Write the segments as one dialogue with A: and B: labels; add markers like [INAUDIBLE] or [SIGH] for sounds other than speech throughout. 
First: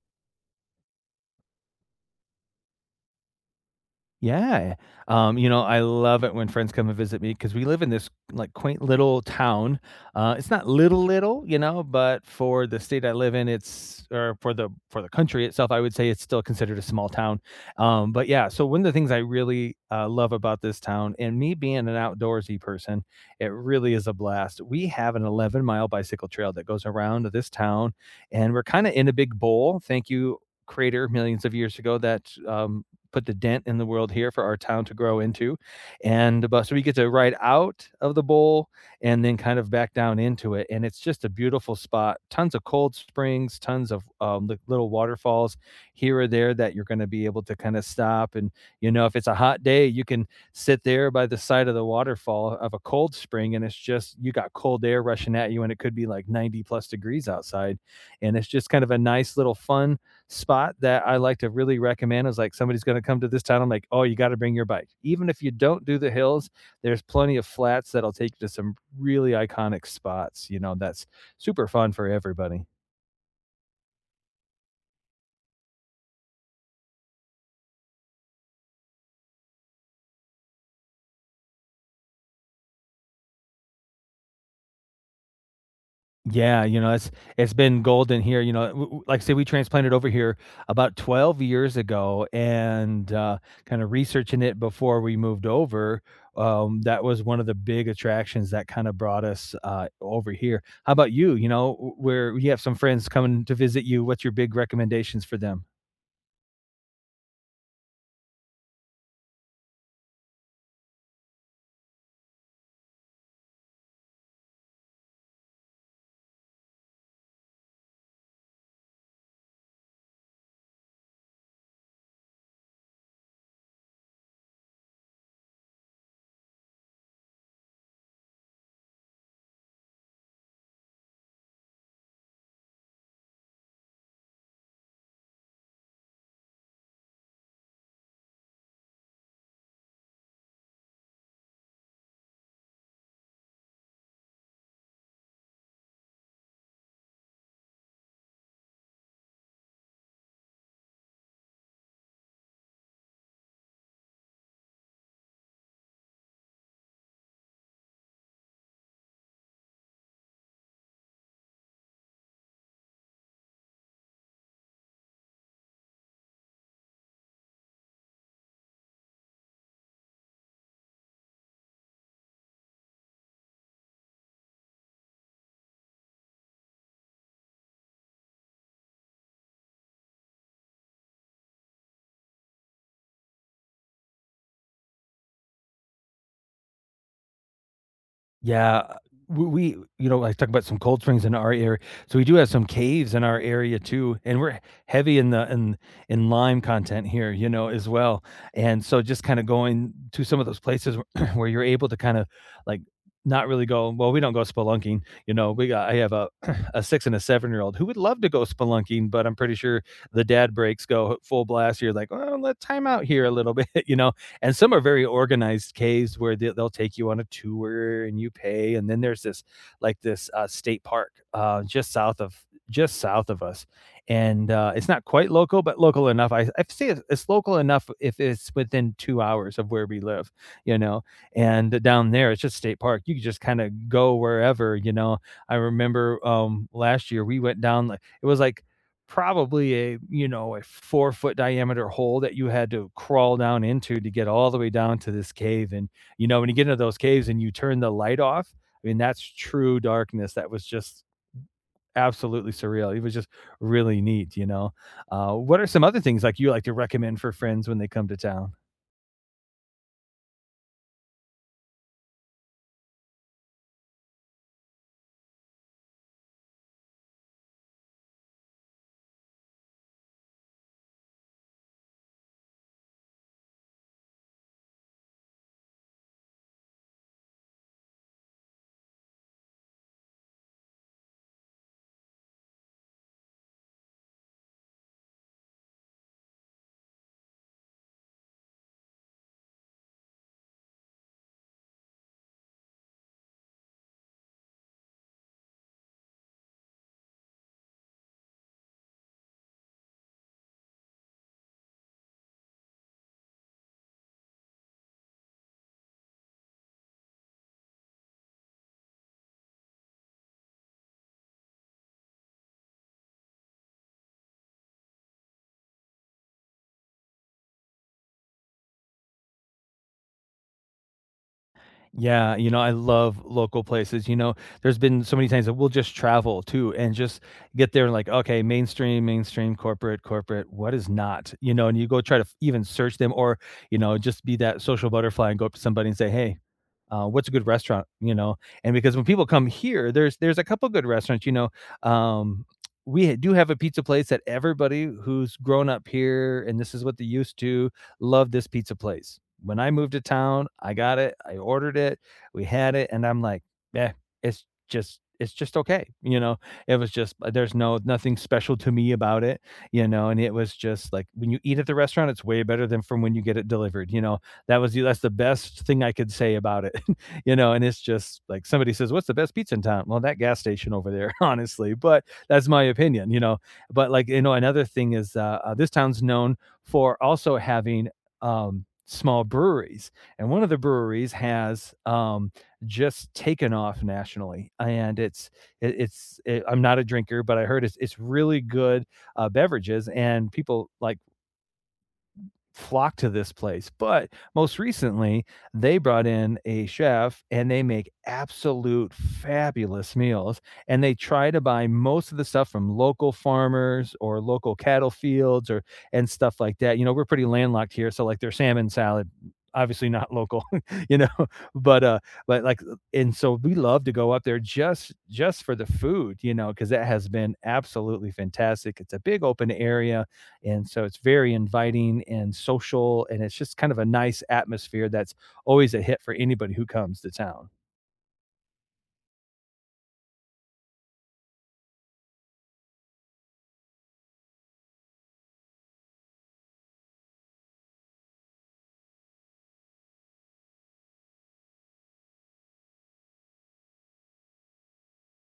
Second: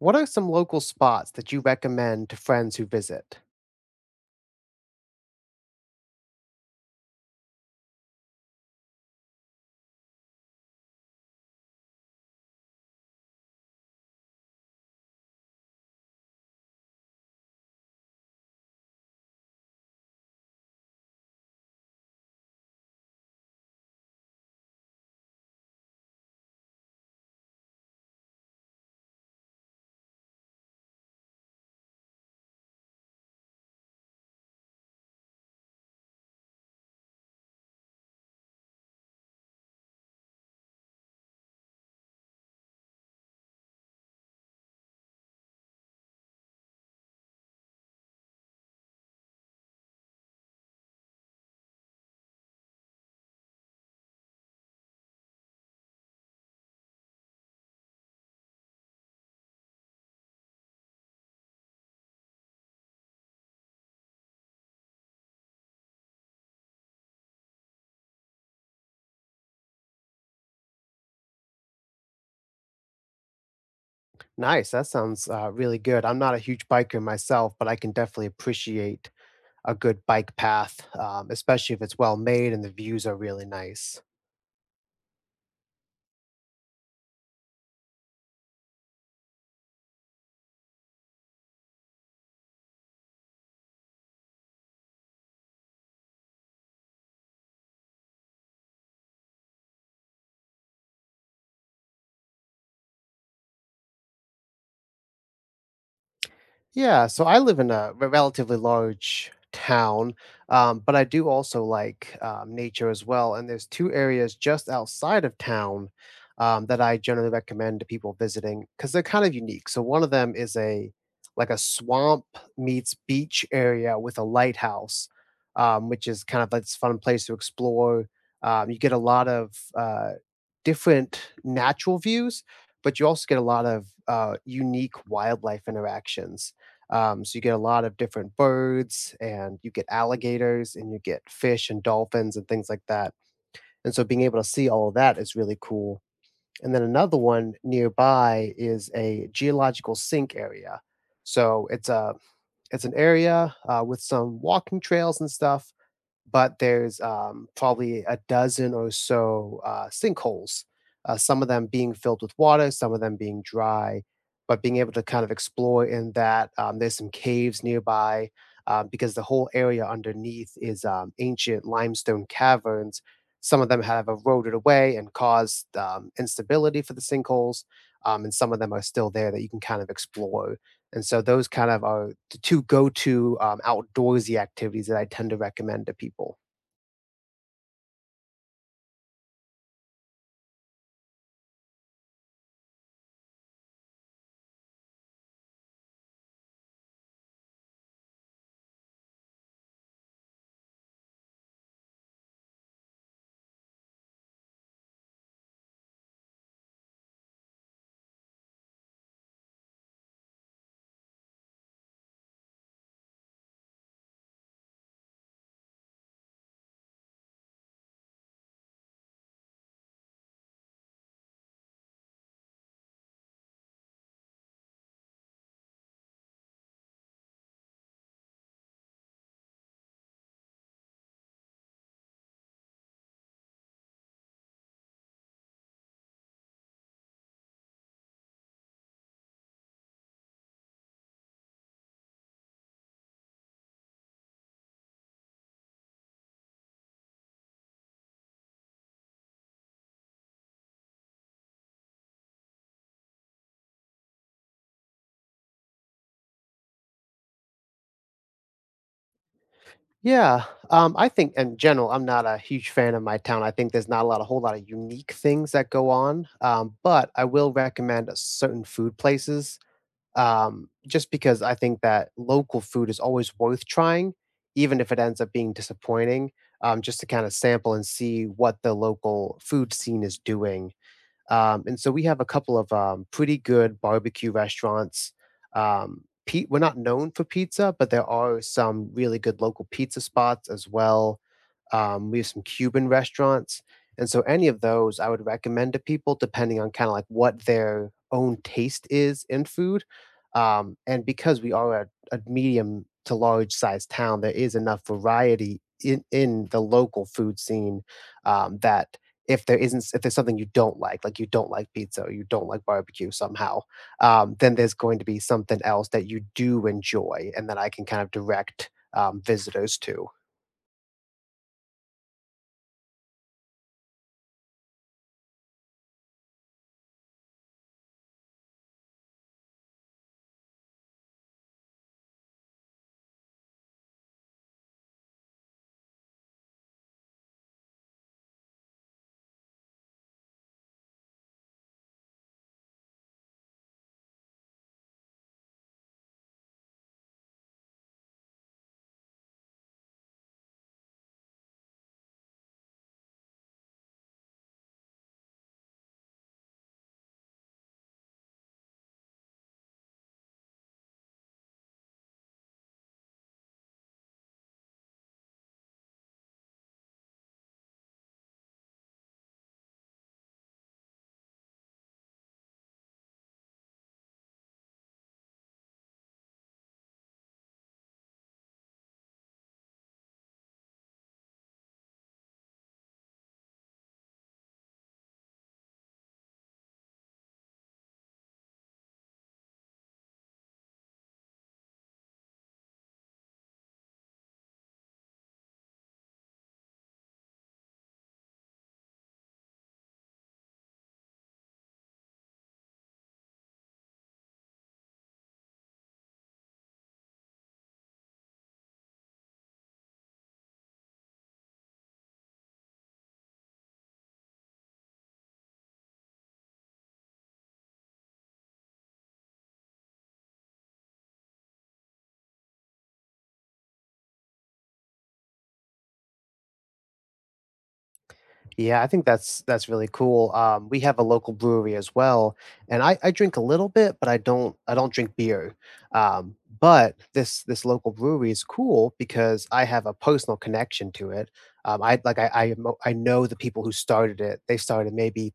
A: What are some local spots that you recommend to friends who visit?
B: Yeah. You know, I love it when friends come and visit me because we live in this, like, quaint little town. It's not little, little, you know, but for the state I live in, it's or for the country itself, I would say it's still considered a small town. But yeah, so one of the things I really, love about this town and me being an outdoorsy person, it really is a blast. We have an 11-mile bicycle trail that goes around this town, and we're kinda in a big bowl. Thank you, creator millions of years ago that, put the dent in the world here for our town to grow into. And but so we get to ride out of the bowl and then kind of back down into it. And it's just a beautiful spot. Tons of cold springs, tons of little waterfalls here or there that you're going to be able to kind of stop. And, you know, if it's a hot day, you can sit there by the side of the waterfall of a cold spring and it's just, you got cold air rushing at you and it could be like 90 plus degrees outside. And it's just kind of a nice little fun spot that I like to really recommend is like somebody's going to come to this town. I'm like, oh, you got to bring your bike. Even if you don't do the hills, there's plenty of flats that'll take you to some really iconic spots, you know, that's super fun for everybody.
A: Nice, that sounds really good. I'm not a huge biker myself, but I can definitely appreciate a good bike path, especially if it's well made and the views are really nice.
B: Yeah, you know, it's been golden here, you know, w w like I say, we transplanted over here about 12 years ago and, kinda researching it before we moved over, that was one of the big attractions that kinda brought us, over here. How about you? You know, w where you have some friends coming to visit you, what's your big recommendations for them?
A: Yeah, so I live in a relatively large town, but I do also like nature as well. And there's two areas just outside of town that I generally recommend to people visiting because they're kind of unique. So one of them is a like a swamp meets beach area with a lighthouse, which is kind of like this fun place to explore. You get a lot of uh, different natural views, but you also get a lot of unique wildlife interactions, so you get a lot of different birds and you get alligators and you get fish and dolphins and things like that. And so being able to see all of that is really cool. And then another one nearby is a geological sink area. So it's an area with some walking trails and stuff, but there's probably a dozen or so sinkholes, some of them being filled with water, some of them being dry. But being able to kind of explore in that, there's some caves nearby because the whole area underneath is ancient limestone caverns. Some of them have eroded away and caused instability for the sinkholes, and some of them are still there that you can kind of explore. And so those kind of are the 2 go-to, outdoorsy activities that I tend to recommend to people.
B: Yeah, w we you know, I talk about some cold springs in our area, so we do have some caves in our area too, and we're heavy in the in lime content here, you know, as well, and so just kinda going to some of those places where [CLEARS THROAT] where you're able to kinda, like, not really go, well, we don't go spelunking, you know, we got I have a [CLEARS THROAT] a 6 and a 7-year-old who would love to go spelunking, but I'm pretty sure the dad breaks go full blast, you're like, "Well, let time out here a little bit," [LAUGHS] you know, and some are very organized caves where they'll take you on a tour and you pay and then there's this like this state park just south of us and it's not quite local but local enough I say it's local enough if it's within 2 hours of where we live, you know. And down there it's just state park, you can just kind of go wherever, you know. I remember last year we went down, like it was like probably a, you know, a 4-foot diameter hole that you had to crawl down into to get all the way down to this cave, and, you know, when you get into those caves and you turn the light off, I mean, that's true darkness. That was just absolutely surreal, it was just really neat, you know? What are some other things, like, you like to recommend for friends when they come to town?
A: Yeah, I think in general, I'm not a huge fan of my town. I think there's not a lot a whole lotta unique things that go on, but I will recommend a certain food places, just because I think that local food is always worth trying, even if it ends up being disappointing, just to kinda sample and see what the local food scene is doing. And so we have a couple of pretty good barbecue restaurants. We're not known for pizza, but there are some really good local pizza spots as well. We have some Cuban restaurants. And so any of those I would recommend to people depending on kind of like what their own taste is in food. And because we are a medium to large size town, there is enough variety in the local food scene, that if there's something you don't like you don't like pizza or you don't like barbecue somehow, then there's going to be something else that you do enjoy and that I can kind of direct visitors to.
B: Yeah, you know, I love local places, you know, there's been so many times that we'll just travel too and just get there and like, okay, mainstream, mainstream, corporate, corporate, what is not, you know, and you go try to even search them or, you know, just be that social butterfly and go up to somebody and say, hey, what's a good restaurant, you know? And because when people come here, there's a couple good restaurants, you know. Um, we do have a pizza place that everybody who's grown up here and this is what they used to love. This pizza place, when I moved to town, I got it. I ordered it. We had it, and I'm like, eh, it's just okay. You know, it was just there's no nothing special to me about it. You know, and it was just like when you eat at the restaurant, it's way better than from when you get it delivered. You know, that's the best thing I could say about it. [LAUGHS] You know, and it's just like somebody says, "What's the best pizza in town?" Well, that gas station over there, [LAUGHS] honestly. But that's my opinion. You know, but like you know, another thing is this town's known for also having small breweries, and one of the breweries has just taken off nationally, and I'm not a drinker, but I heard it's really good beverages, and people like flock to this place. But most recently, they brought in a chef and they make absolute fabulous meals. And they try to buy most of the stuff from local farmers or local cattle fields or and stuff like that. You know, we're pretty landlocked here. So like their salmon salad, obviously not local, [LAUGHS] you know, but uh but like and so we love to go up there just for the food, you know, because that has been absolutely fantastic. It's a big open area and so it's very inviting and social, and it's just kind of a nice atmosphere that's always a hit for anybody who comes to town.
A: Yeah, I think that's really cool. We have a local brewery as well, and I drink a little bit, but I don't drink beer. But this local brewery is cool because I have a personal connection to it. I like I know the people who started it. They started maybe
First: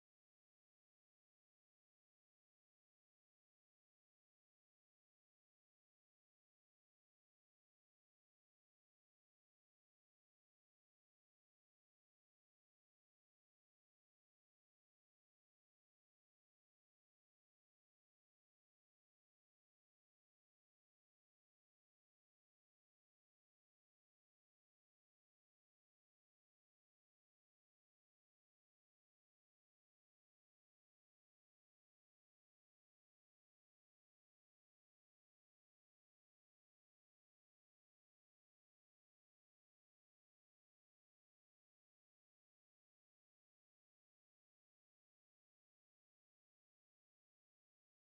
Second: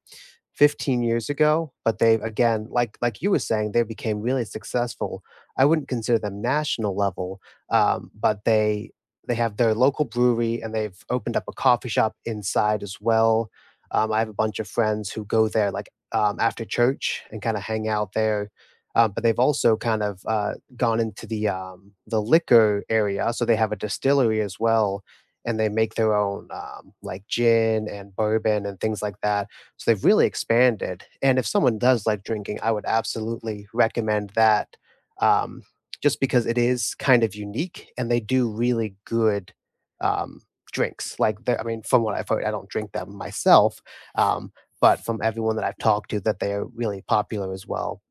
A: 15 years ago, but they again, like you were saying, they became really successful. I wouldn't consider them national level, but they have their local brewery and they've opened up a coffee shop inside as well. I have a bunch of friends who go there like after church and kind of hang out there. But they've also kind of gone into the liquor area, so they have a distillery as well, and they make their own like gin and bourbon and things like that, so they've really expanded. And if someone does like drinking, I would absolutely recommend that, um, just because it is kind of unique and they do really good um, drinks. I mean, from what I've heard, I don't drink them myself, um, but from everyone that I've talked to, that they are really popular as well.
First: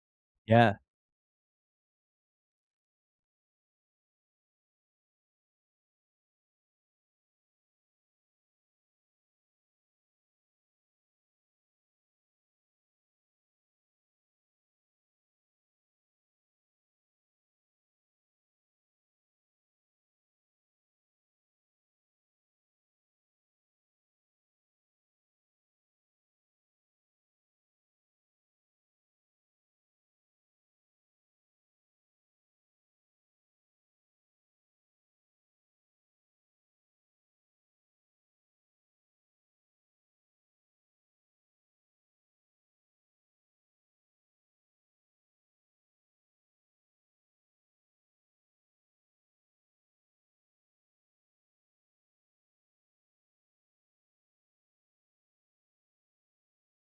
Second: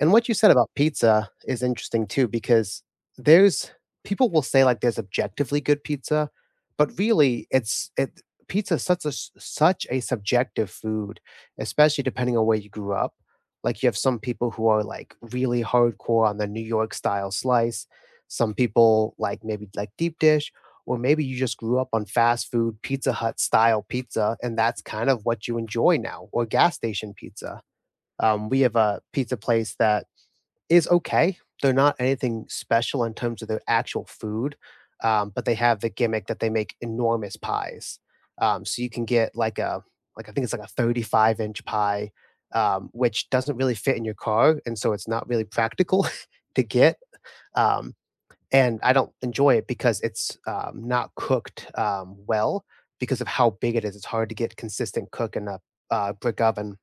A: And what you said about
B: Yeah.
A: pizza is interesting too, because there's people will say like there's objectively good pizza, but really it's it pizza is such a such a subjective food, especially depending on where you grew up. Like you have some people who are like really hardcore on the New York style slice, some people like maybe like deep dish, or maybe you just grew up on fast food Pizza Hut style pizza, and that's kind of what you enjoy now, or gas station pizza. We have a pizza place that is okay. They're not anything special in terms of their actual food, but they have the gimmick that they make enormous pies. So you can get like a like I think it's like a 35-inch pie, which doesn't really fit in your car, and so it's not really practical [LAUGHS] to get. Um, and I don't enjoy it because it's not cooked well because of how big it is. It's hard to get consistent cook in a brick oven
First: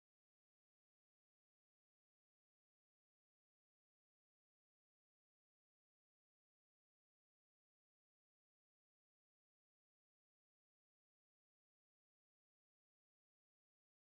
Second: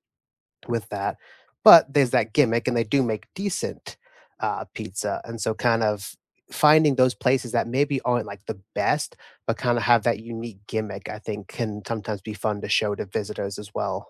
A: with that. But there's that gimmick, and they do make decent pizza. And so, kind of finding those places that maybe aren't like the best, but kind of have that unique gimmick, I think, can sometimes be fun to show to visitors as well.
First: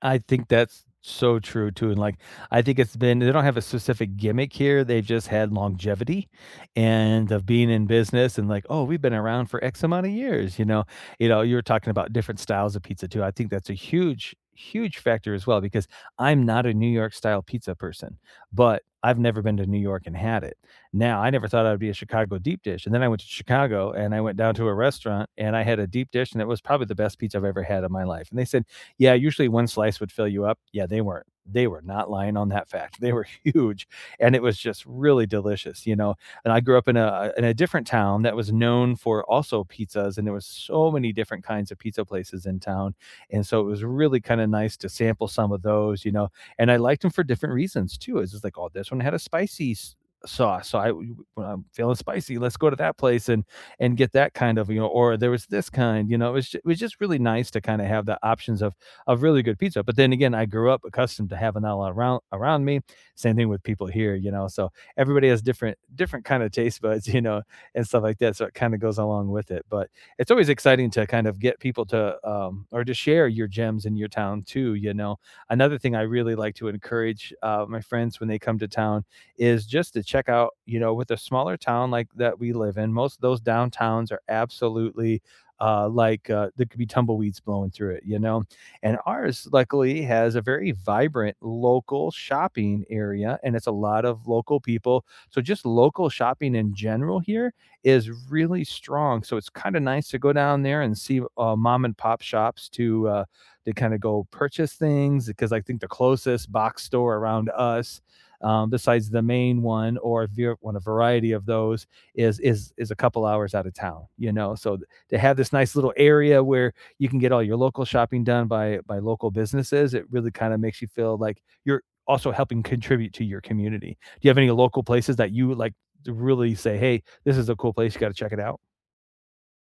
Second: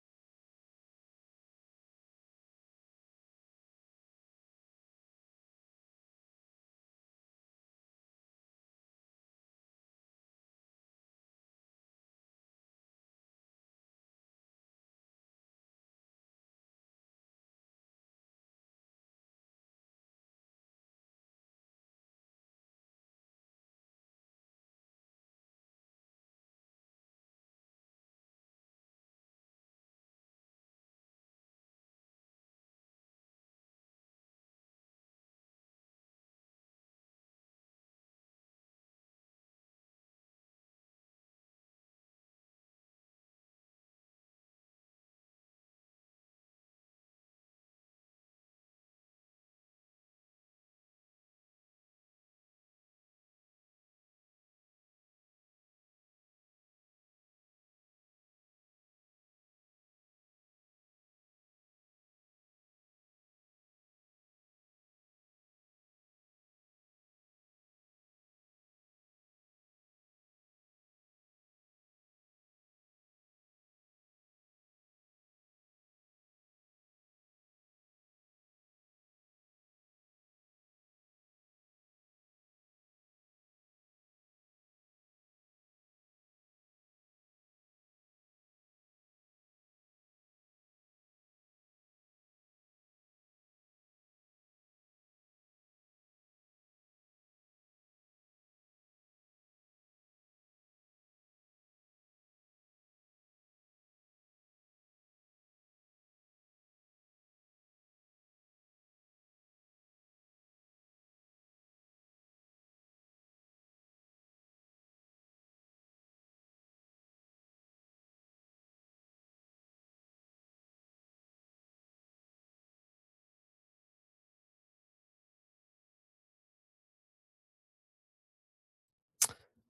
B: I think that's so true too, and, like, I think it's been they don't have a specific gimmick here, they've just had longevity and of being in business and, like, "Oh, we've been around for X amount of years," you know? You know, you were talking about different styles of pizza too, I think that's a huge, huge factor as well because I'm not a New York style pizza person, but I've never been to New York and had it. Now, I never thought I'd be a Chicago deep dish, and then I went to Chicago, and I went down to a restaurant, and I had a deep dish, and it was probably the best pizza I've ever had in my life, and they said yeah, usually one slice would fill you up. Yeah, they were not lying on that fact. [LAUGHS] They were huge and it was just really delicious, you know. And I grew up in a different town that was known for also pizzas and there was so many different kinds of pizza places in town. And so it was really kind of nice to sample some of those, you know. And I liked them for different reasons too. It's just like, oh, this one had a sauce. So I When I'm feeling spicy, let's go to that place and get that kind of, you know, or there was this kind, you know. It was just really nice to kind of have the options of really good pizza. But then again, I grew up accustomed to having that a lot around me. Same thing with people here, you know. So everybody has different kind of taste buds, [LAUGHS] you know, and stuff like that. So it kind of goes along with it. But it's always exciting to kind of get people to or to share your gems in your town too. You know, another thing I really like to encourage my friends when they come to town is just to check out. You know, with a smaller town like that we live in, most of those downtowns are absolutely there could be tumbleweeds blowing through it, you know, and ours, luckily, has a very vibrant local shopping area and it's a lot of local people. So just local shopping in general here is really strong. So it's kind of nice to go down there and see mom and pop shops to kind of go purchase things because I think the closest box store around us. Besides the main one, or if you want a variety of those, is a couple hours out of town, you know. So to have this nice little area where you can get all your local shopping done by local businesses. It really kind of makes you feel like you're also helping contribute to your community. Do you have any local places that you would like to really say, "Hey, this is a cool place. You got to check it out"?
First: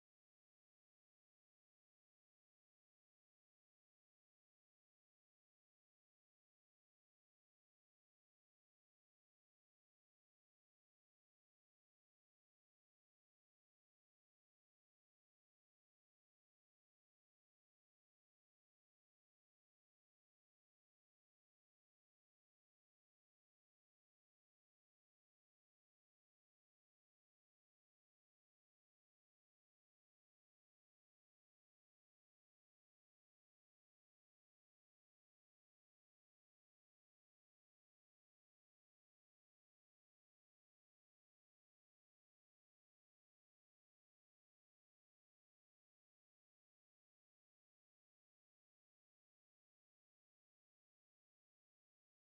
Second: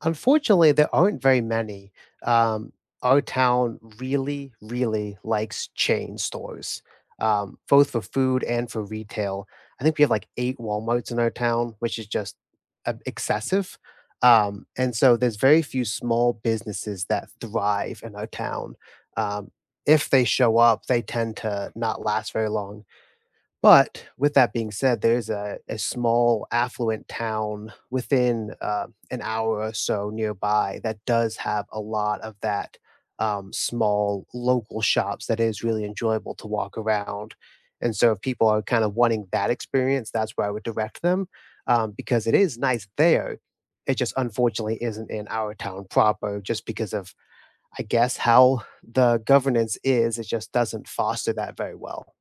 A: Unfortunately, there aren't very many. Um, our town really, really likes chain stores, both for food and for retail. I think we have like eight Walmarts in our town, which is just excessive. And so there's very few small businesses that thrive in our town. Um, if they show up, they tend to not last very long. But with that being said, there's a small affluent town within an hour or so nearby that does have a lot of that, small local shops that is really enjoyable to walk around. And so, if people are kind of wanting that experience, that's where I would direct them, because it is nice there. It just unfortunately isn't in our town proper, just because of, I guess, how the governance is. It just doesn't foster that very well.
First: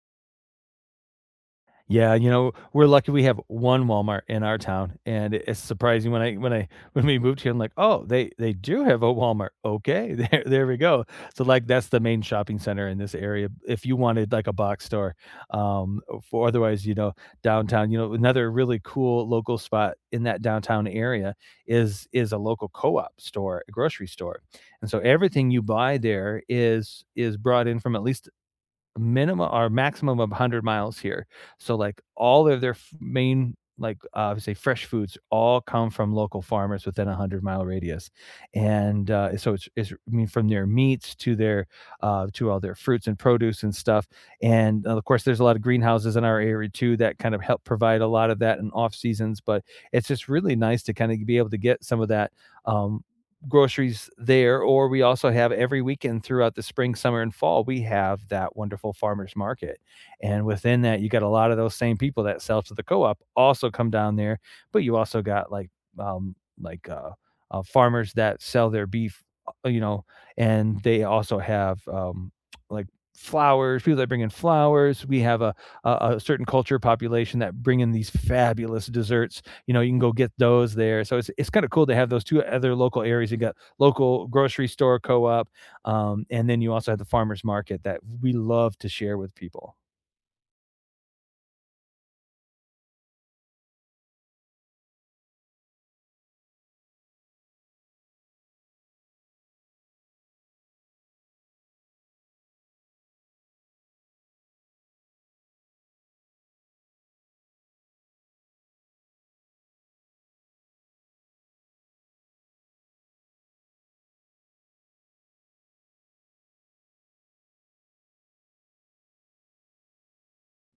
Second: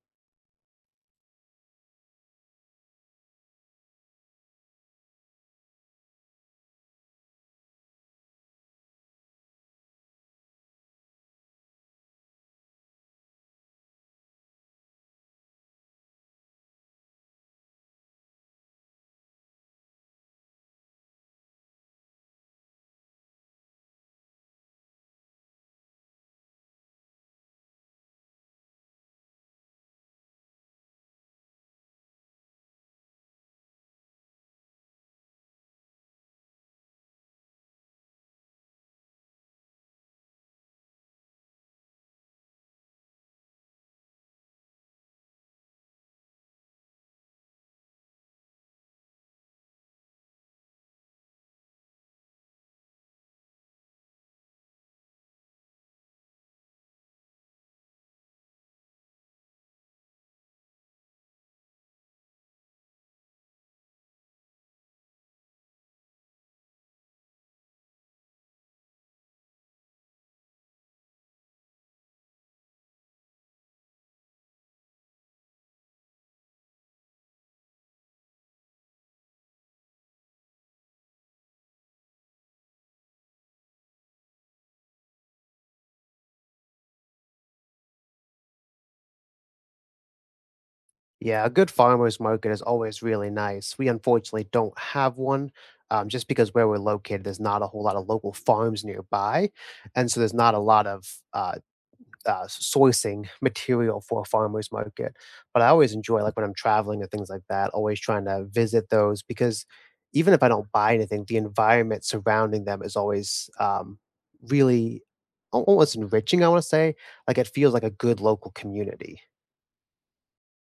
B: Yeah, you know, we're lucky we have 1 Walmart in our town, and it's surprising when I [LAUGHS] when we moved here, I'm like, "Oh, they do have a Walmart, okay, [LAUGHS] there we go." So, like, that's the main shopping center in this area if you wanted, like, a box store, um, for otherwise, you know, downtown, you know, another really cool local spot in that downtown area is a local co-op store, a grocery store, and so everything you buy there is brought in from at least minimum or maximum of 100 miles here. So, like, all of their f main, like, say, fresh foods all come from local farmers within a 100-mile radius, and, so it's I mean, from their meats to their, to all their fruits and produce and stuff, and, of course, there's a lot of greenhouses in our area too that kind of help provide a lot of that in off seasons, but it's just really nice to kinda be able to get some of that, um, groceries there, or we also have every weekend throughout the spring, summer, and fall, we have that wonderful farmers market. And within that, you got a lot of those same people that sell to the co-op also come down there, but you also got like um like uh, farmers that sell their beef, you know, and they also have like flowers, people that bring in flowers. We have a, certain culture population that bring in these fabulous desserts, you know, you can go get those there. So it's kind of cool to have those two other local areas. You got local grocery store co-op, and then you also have the farmers market that we love to share with people.
A: Yeah, a good farmer's market is always really nice. We unfortunately don't have one just because where we're located, there's not a whole lot of local farms nearby. And so there's not a lot of uh, sourcing [LAUGHS] material for a farmer's market. But I always enjoy, like when I'm traveling and things like that, always trying to visit those because even if I don't buy anything, the environment surrounding them is always really almost enriching, I want to say. Like it feels like a good local community.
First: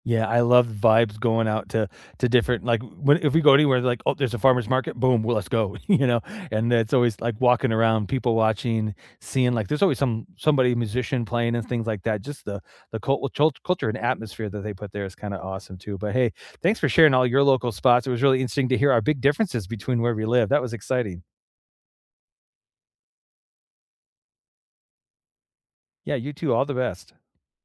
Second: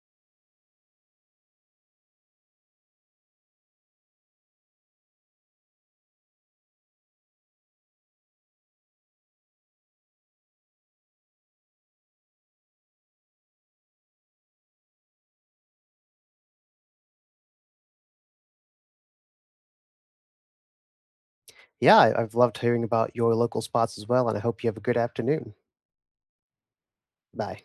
B: Yeah, I love vibes going out to different, like, when if we go anywhere, like, "Oh, there's a farmer's market, boom, well, let's go," [LAUGHS] you know? And it's always, like, walking around, people watching, seeing, like there's always somebody, musician playing and things like that. Just the cul culture and atmosphere that they put there is kinda awesome too. But, hey, thanks for sharing all your local spots. It was really interesting to hear our big differences between where we live. That was exciting.
A: Yeah, I've loved hearing about your local spots as well, and I hope you have a good afternoon.
B: Yeah, you too. All the best.
A: Bye.